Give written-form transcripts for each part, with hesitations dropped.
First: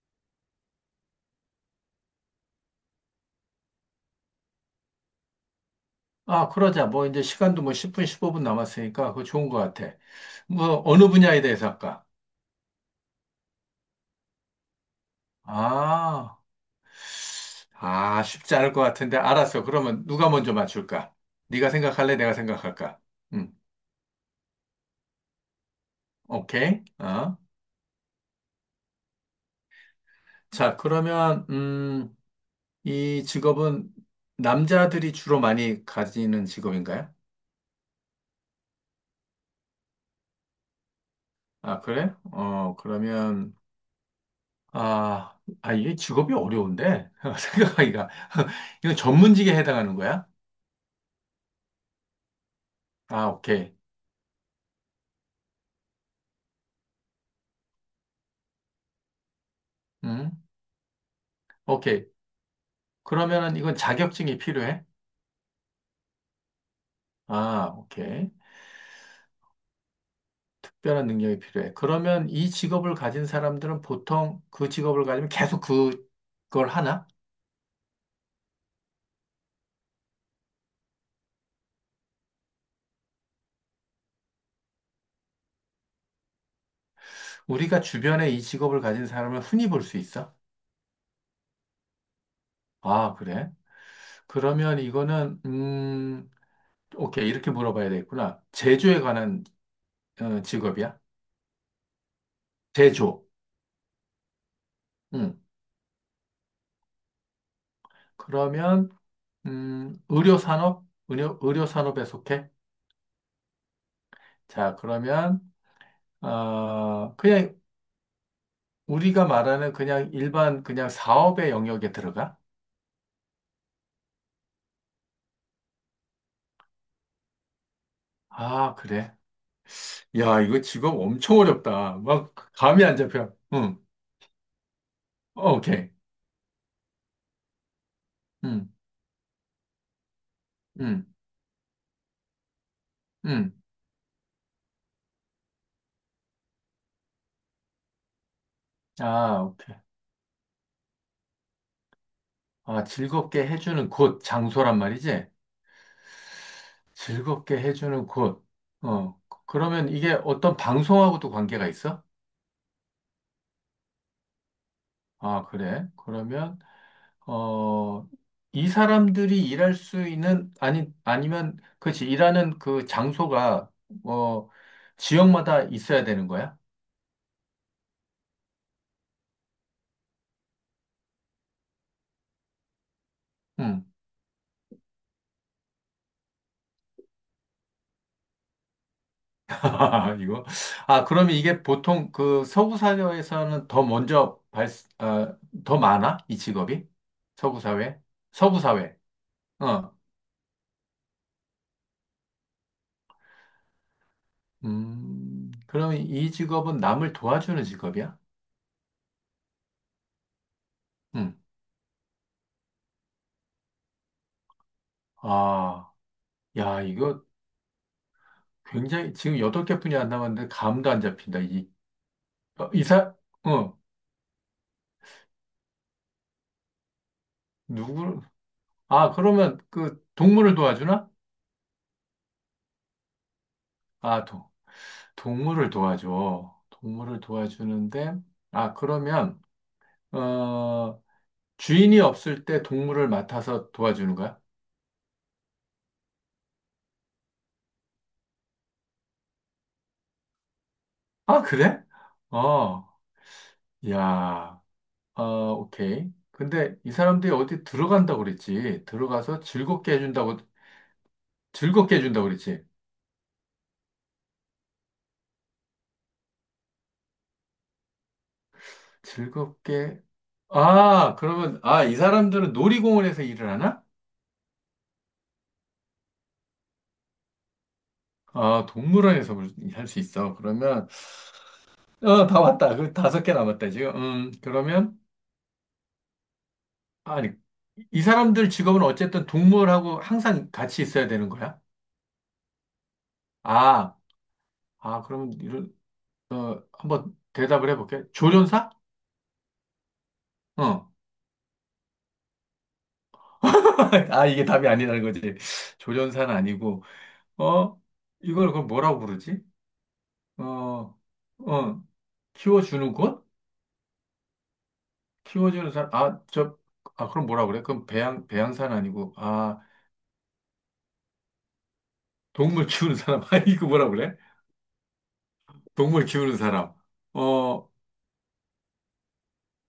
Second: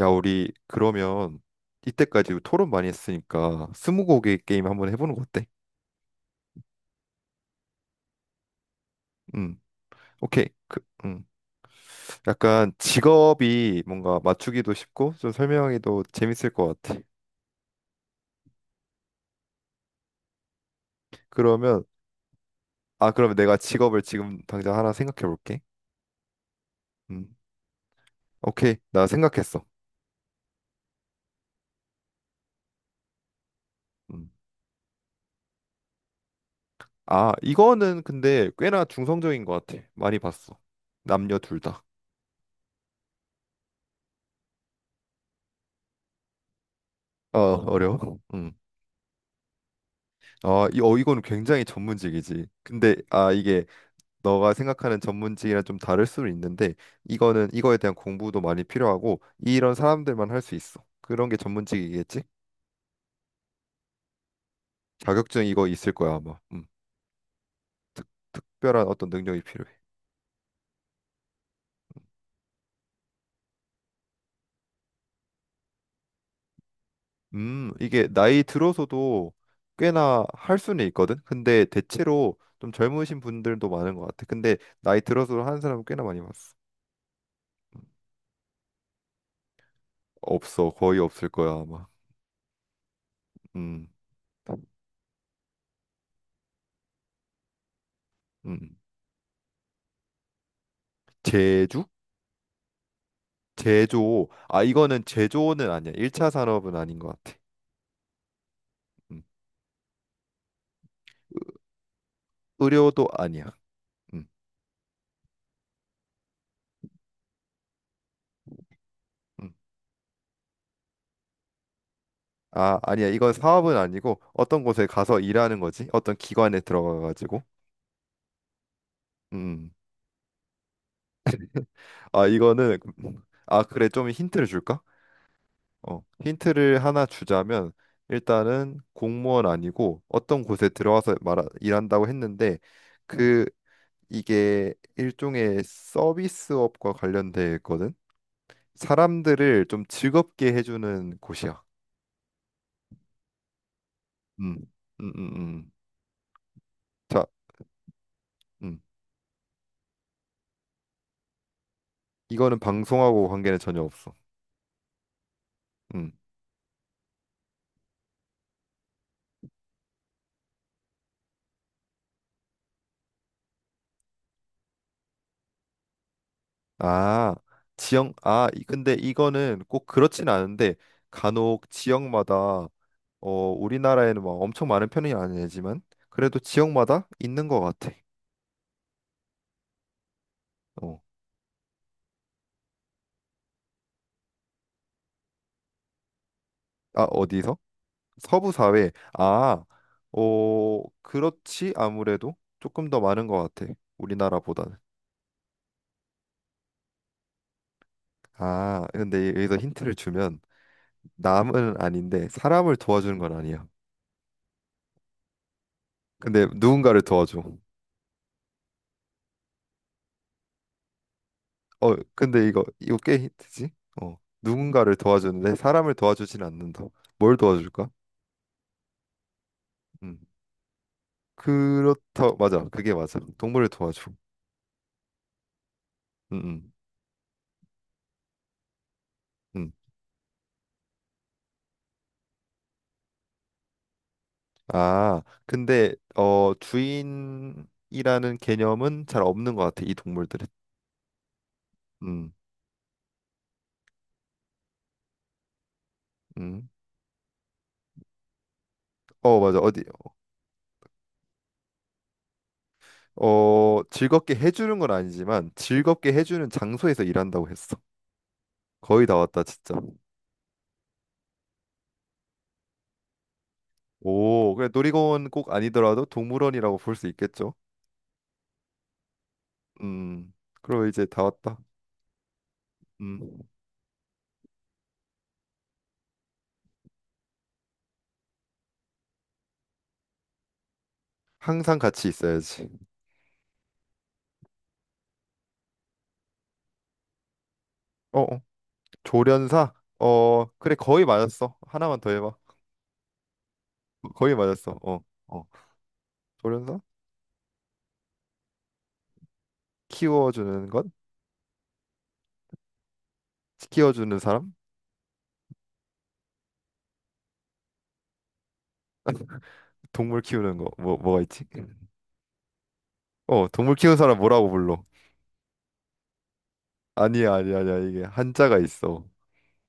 야, 우리 그러면 이때까지 토론 많이 했으니까 스무고개 게임 한번 해보는 거 어때? 아, 그러자. 뭐, 이제 시간도 뭐 10분, 15분 남았으니까 그거 좋은 것 음, 같아. 오케이. 뭐, 어느 분야에 대해서 할까? 약간 직업이 뭔가 맞추기도 쉽고 좀 설명하기도 아, 재밌을 것 같아. 아, 쉽지 않을 것 같은데. 알았어. 그러면 누가 먼저 맞출까? 네가 그러면 생각할래? 내가 생각할까? 그러면 음, 내가 직업을 지금 당장 하나 생각해 볼게. 오케이. 음, 어. 오케이. 나 생각했어. 자, 그러면, 이 직업은 음. 남자들이 주로 많이 가지는 직업인가요? 아, 이거는 근데 꽤나 중성적인 것 같아. 많이 봤어. 남녀 둘 아, 다. 그래? 어, 그러면, 아, 이게 직업이 어려운데? 어, 생각하기가. 어려워. 음. 이거 전문직에 해당하는 거야? 아, 이거는 굉장히 전문직이지. 근데 아, 아, 이게 오케이. 너가 생각하는 전문직이랑 좀 다를 수는 있는데 이거는 이거에 대한 공부도 많이 필요하고 이런 사람들만 할 음, 수 있어. 그런 게 오케이. 전문직이겠지? 그러면은 이건 자격증이 필요해? 자격증 이거 있을 거야 아마. 아, 특, 오케이. 특별한 어떤 능력이 필요해. 특별한 능력이 필요해. 그러면 이 직업을 가진 사람들은 보통 그 직업을 가지면 계속 그, 그걸 하나? 이게 나이 들어서도 꽤나 할 수는 있거든. 근데 대체로 좀 젊으신 분들도 많은 것 같아. 근데 나이 들어서 하는 사람 은 꽤나 많이 봤어. 우리가 주변에 이 직업을 가진 사람을 흔히 볼 수 있어? 없어, 거의 없을 거야 아마. 아, 그래? 음, 그러면 이거는, 오케이. 이렇게 물어봐야 되겠구나. 음, 제조에 관한 어, 직업이야? 제주? 제조. 제조. 아, 이거는 음. 제조는 아니야. 1차 산업은 아닌 것 같아. 그러면, 음. 의료산업? 의료산업에 속해? 의료도 아니야. 음, 자, 그러면, 어, 그냥 우리가 음. 말하는 그냥 일반 그냥 사업의 영역에 들어가? 아, 아니야. 이건 사업은 아니고 어떤 곳에 가서 일하는 거지? 어떤 기관에 들어가가지고. 아, 그래. 음. 음. 야, 이거 직업 엄청 어렵다. 아, 막 이거는 감이 안 잡혀. 응. 그래. 좀 힌트를 줄까? 어, 오케이. 어, 힌트를 하나 주자면 응. 일단은 공무원 아니고 어떤 곳에 응. 들어와서 말 일한다고 했는데 그 응. 이게 일종의 서비스업과 관련돼 있거든. 아, 사람들을 오케이. 좀 즐겁게 해주는 곳이야. 아, 즐겁게 해주는 곳, 음, 장소란 음, 말이지? 음, 음. 자, 즐겁게 해주는 곳. 음. 어. 그러면 이게 어떤 방송하고도 관계가 있어? 이거는 방송하고 관계는 전혀 없어. 아, 그래. 음. 그러면 어, 이 사람들이 일할 수 있는, 아니, 아니면, 그렇지, 일하는 그 장소가, 어, 지역마다 있어야 되는 거야? 아, 지역, 근데 이거는 꼭 그렇진 않은데, 간혹 지역마다, 응. 우리나라에는 막 엄청 많은 편이 아니지만, 그래도 지역마다 있는 것 같아. 아, 이거. 어, 아, 그러면 이게 보통 그 서구 사회에서는 더 먼저 발, 아, 더 많아? 이 직업이? 아, 어디서? 서구 사회? 서부 서구 사회. 사회. 아, 어. 어, 그렇지, 아무래도 조금 더 많은 것 같아. 우리나라보다는. 그럼 이 직업은 남을 도와주는 직업이야? 아, 근데 여기서 힌트를 주면, 응. 남은 아닌데, 사람을 도와주는 건 아니야. 아, 근데 야, 누군가를 이거 도와줘. 굉장히, 지금 여덟 개 뿐이 안 남았는데 감도 안 잡힌다. 이 어, 근데 이거 어, 이거 이사, 꽤 힌트지? 어, 어, 누군가를 도와주는데 사람을 도와주진 않는다. 뭘 도와줄까? 누구, 아, 그러면 그 음, 동물을 도와주나? 그렇다. 맞아, 그게 맞아. 동물을 도와줘. 아, 도, 동물을 음, 도와줘. 음, 동물을 도와주는데, 아, 그러면, 음. 어, 주인이 없을 때 동물을 맡아서 도와주는 거야? 아, 근데 주인이라는 개념은 잘 없는 것 같아 이 동물들은. 아, 그래? 음, 어, 야, 어, 오케이. 음. 근데 이 사람들이 어디 들어간다고 그랬지? 어, 들어가서 맞아. 어디? 즐겁게 해준다고, 즐겁게 해준다고 그랬지? 어, 즐겁게 해주는 건 아니지만 즐겁게 해주는 장소에서 일한다고 했어. 거의 다 왔다, 진짜. 즐겁게, 아, 그러면, 아, 이 사람들은 놀이공원에서 일을 하나? 오, 그래 놀이공원 꼭 아니더라도 동물원이라고 볼 수 있겠죠? 아, 동물원에서 할 수 음, 있어. 그럼 그러면, 이제 다 왔다. 어, 다 왔다. 그 다섯 개 음, 남았다, 지금. 그러면, 아니, 이 사람들 직업은 어쨌든 동물하고 항상 같이 있어야 되는 거야? 항상 같이 있어야지. 아, 아, 그러면, 이런, 어, 한번 대답을 해볼게. 어, 어. 조련사? 조련사? 어, 그래, 어. 거의 맞았어. 하나만 더 해봐. 아, 거의 이게 답이 맞았어. 어, 아니라는 거지. 어. 조련사는 조련사? 아니고, 어, 이걸 그럼 뭐라고 부르지? 키워주는 것? 어, 어, 키워주는 곳? 키워주는 사람? 키워주는 사람, 아, 저, 아, 그럼 뭐라 그래? 그럼 배양, 배양사는 아니고, 아, 동물 키우는 거. 뭐, 뭐가 있지? 동물 키우는 사람. 아, 어, 이거 동물 뭐라 키우는 그래? 사람 뭐라고 불러? 동물 키우는 사람. 아니야, 아니야, 어, 아니야. 이게 한자가 있어.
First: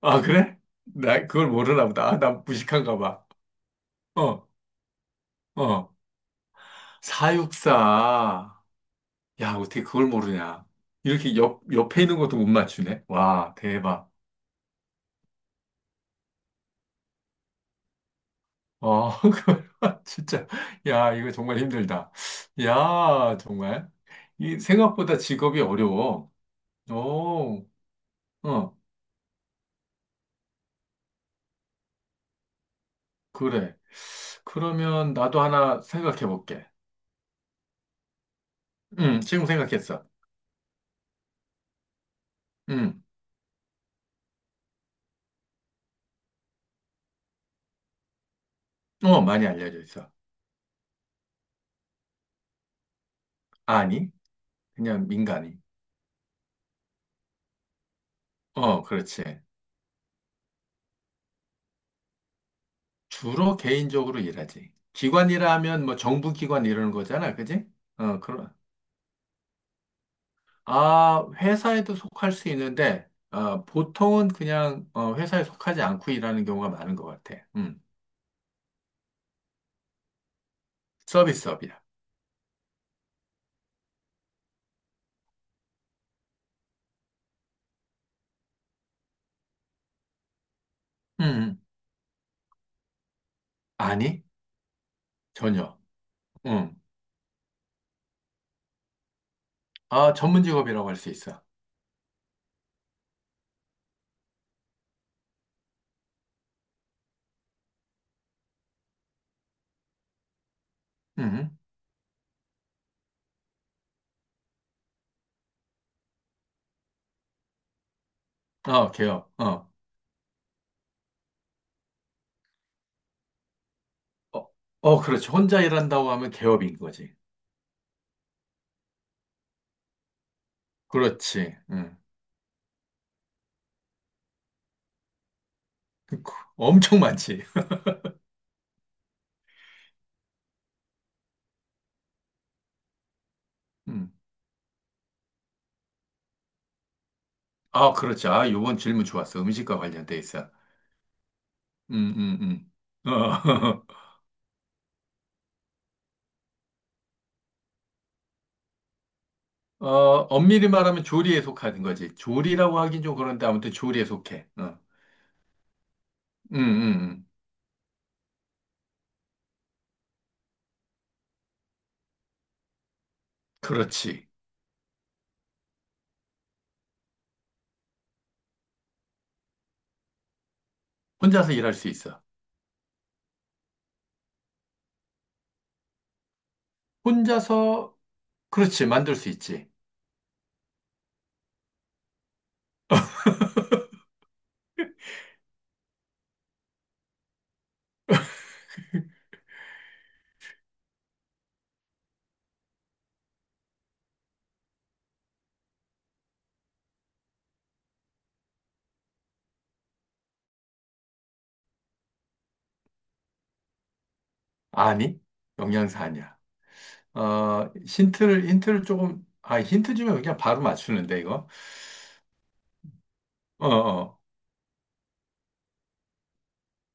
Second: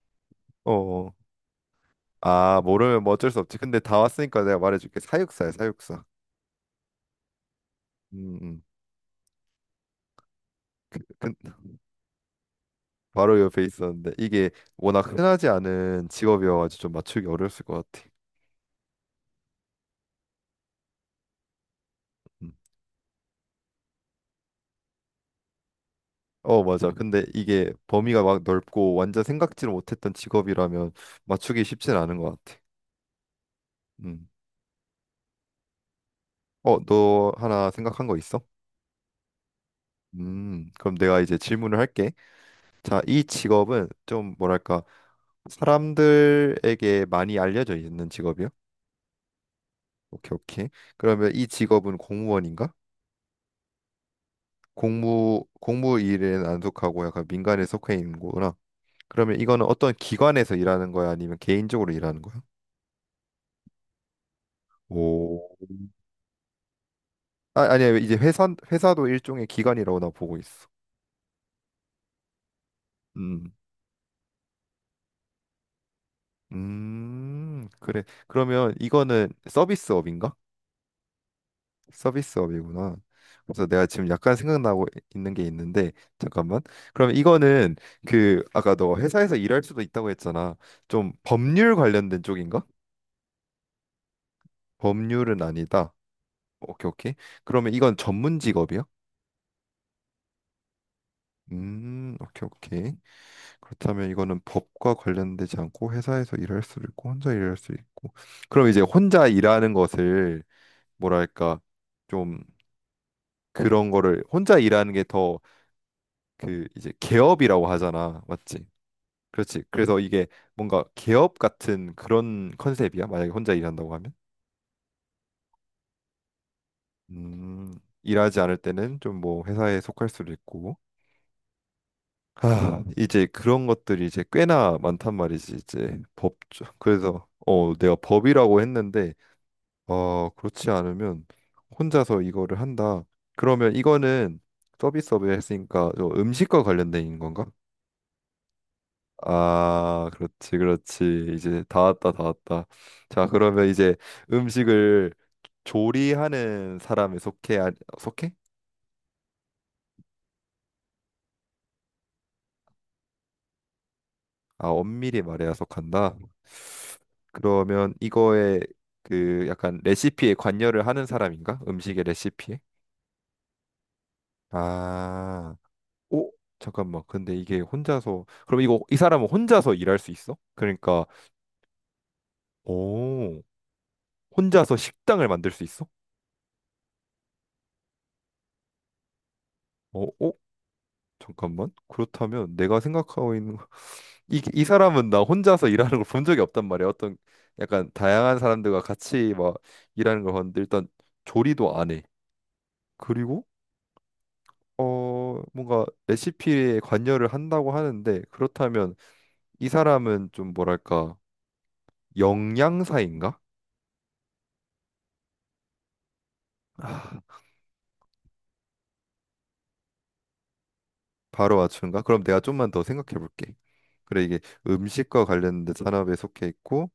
아, 그래? 어, 어. 나 그걸 모르나 보다. 아, 나 아, 무식한가 모르면 뭐 봐. 어쩔 수 없지. 근데 다 왔으니까 어, 내가 말해줄게. 사육사야, 어. 사육사. 음, 사육사. 음. 야, 어떻게 그걸 모르냐. 그, 그, 이렇게 옆에 있는 것도 못 맞추네. 바로 와, 옆에 대박. 있었는데 이게 워낙 흔하지 않은 직업이어가지고 좀 맞추기 어려웠을 것 같아. 어, 그걸 진짜. 야, 이거 정말 힘들다. 음. 야, 정말. 이 생각보다 직업이 어려워. 어 맞아. 음. 근데 오, 이게 범위가 막 어, 넓고 완전 생각지를 못했던 직업이라면 맞추기 쉽진 않은 것 같아. 그래. 음. 그러면 나도 하나 생각해 볼게. 어, 너 하나 생각한 거 있어? 지금 생각했어. 그럼 내가 이제 질문을 할게. 자, 음. 이 직업은 좀 뭐랄까 사람들에게 많이 알려져 있는 직업이야? 어, 많이 알려져 있어. 오케이, 오케이. 그러면 이 직업은 공무원인가? 아니, 그냥 공무 민간이. 공무 일에는 안 속하고 약간 민간에 속해 있는 거구나. 어, 그러면 그렇지. 이거는 어떤 기관에서 일하는 거야? 아니면 개인적으로 일하는 거야? 주로 개인적으로 일하지. 오, 기관이라면 뭐 정부 기관 이러는 거잖아, 아, 그지? 아니야. 이제 어, 회사 그런. 회사도 일종의 기관이라고 나 보고 있어. 아, 회사에도 속할 수 있는데, 음. 어, 보통은 그냥 어, 회사에 속하지 않고 일하는 경우가 많은 것 같아. 그래. 그러면 이거는 서비스업인가? 서비스업이야. 서비스업이구나. 그래서 내가 지금 약간 생각나고 있는 게 있는데 잠깐만. 그러면 이거는 아까 너 회사에서 일할 수도 있다고 했잖아. 좀 음, 음. 법률 관련된 쪽인가? 아니, 법률은 전혀. 아니다. 음, 오케이, 오케이. 그러면 이건 전문 직업이야? 아, 전문 직업이라고 할 수 있어. 오케이, 오케이. 그렇다면 이거는 법과 관련되지 않고 회사에서 일할 수도 있고 혼자 일할 수도 있고. 그럼 이제 혼자 일하는 것을 음, 뭐랄까 좀 그런 거를 혼자 일하는 게 더 그 이제 개업이라고 하잖아. 맞지? 어, 개업. 그렇지. 그래서 이게 뭔가 개업 같은 그런 컨셉이야. 만약에 혼자 일한다고 하면. 어, 어, 그렇지. 혼자 일한다고 하면 개업인 거지. 음, 일하지 않을 때는 좀 뭐 회사에 속할 수도 있고 그렇지. 음. 아, 이제 그런 것들이 이제 꽤나 많단 말이지, 이제 법, 엄청 그래서, 많지. 내가 법이라고 했는데, 어, 그렇지 않으면 혼자서 이거를 한다. 그러면 음. 이거는 서비스업에 했으니까 음식과 관련된 건가? 아, 그렇지. 아, 요번 질문 좋았어. 음식과 아, 관련돼 그렇지, 있어. 그렇지. 이제 다 음, 왔다, 다 음, 왔다. 자, 어, 그러면 이제 음식을 조리하는 사람에 속해, 속해? 어, 엄밀히 말하면 조리에 속하는 거지. 조리라고 하긴 좀 그런데 아무튼 조리에 속해. 아, 어. 엄밀히 말해야 속한다. 음, 음, 음. 그러면 이거에 약간 레시피에 관여를 하는 사람인가? 음식의 레시피에? 그렇지. 아, 오, 잠깐만. 근데 이게 혼자서 그럼 이거 이 사람은 혼자서 일할 수 있어? 그러니까 혼자서 일할 수 있어. 오, 혼자서 식당을 만들 수 있어? 혼자서, 그렇지. 만들 수 있지. 어, 어? 잠깐만. 그렇다면 내가 생각하고 있는 이 사람은 나 혼자서 일하는 걸 본 적이 없단 말이야. 어떤 약간 다양한 사람들과 같이 막 일하는 걸 봤는데 일단 조리도 안 해. 그리고 뭔가 레시피에 관여를 한다고 하는데 그렇다면 이 사람은 좀 뭐랄까 영양사인가? 아니? 영양사 아니야. 아, 어, 힌트를 조금, 아, 힌트 주면 그냥 바로 맞추는데, 이거. 바로 맞춘가? 그럼 내가 좀만 더 생각해 볼게. 어, 어. 그래 이게 음식과 관련된 산업에 속해 있고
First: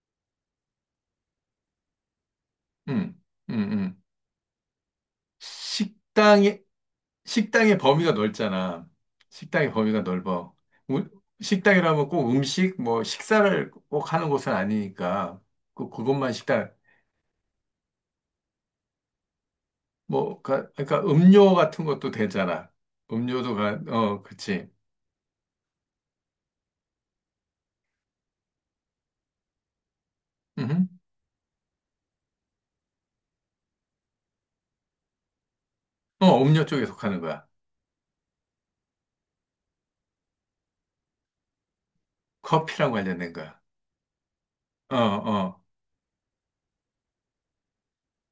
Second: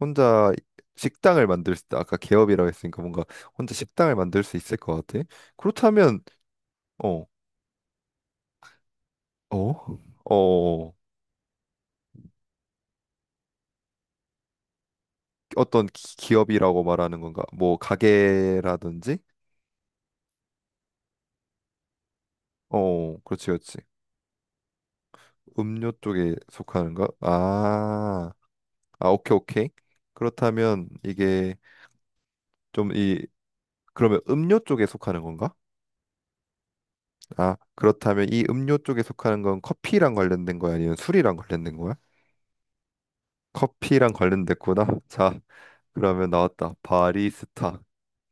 혼자 식당을 만들 수 있다. 아까 개업이라고 했으니까 음, 뭔가 음, 혼자 음. 식당을 만들 수 있을 것 같아. 그렇다면 식당에, 어, 식당의 범위가 넓잖아. 식당의 어, 범위가 넓어. 어, 우- 식당이라면 꼭 음식, 뭐, 식사를 꼭 하는 곳은 아니니까, 어떤 그것만 식당, 기업이라고 말하는 건가? 뭐 가게라든지? 뭐, 가- 그러니까 음료 같은 것도 되잖아. 어, 그렇지, 음료도 가, 그렇지. 어, 그치. 음료 쪽에 속하는가? 아, 아, 오케이, 오케이. 그렇다면 음 좀 이, 그러면 음료 쪽에 속하는 건가? 어, 음료 쪽에 속하는 거야. 아, 그렇다면 이 음료 쪽에 속하는 건 커피랑 관련된 거야? 아니면 술이랑 관련된 거야? 커피랑 관련된 거야. 커피랑 관련됐구나. 어, 자, 어. 그러면 나왔다. 바리스타.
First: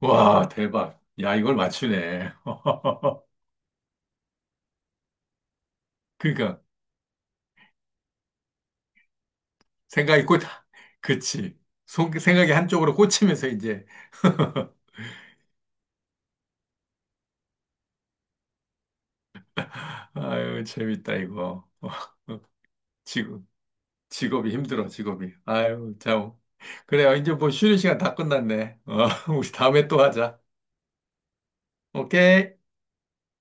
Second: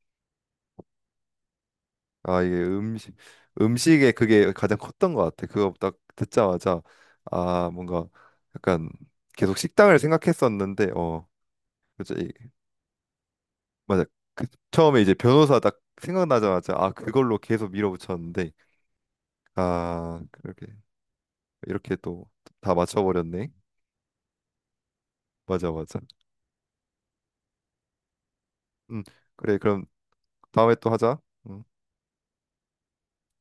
와, 대박. 야, 이걸 맞추네. 아, 이게 음식에 그게 가장 컸던 것 같아. 그거 딱 그러니까, 듣자마자, 아, 뭔가 약간 계속 식당을 생각이 꽂, 생각했었는데, 어, 그치. 그치? 속- 생각이 한쪽으로 꽂히면서 이제, 맞아. 처음에 이제 변호사 딱 생각나자마자 아 그걸로 계속 밀어붙였는데 아 아유, 그렇게 재밌다, 이거. 이렇게 또 다 지금, 맞춰버렸네. 직업이 힘들어, 직업이. 맞아 아유, 맞아. 참. 그래요. 이제 뭐 쉬는 시간 다 끝났네. 음 어, 우리 그래 그럼 다음에 또 하자. 다음에 또 하자. 음. 오케이.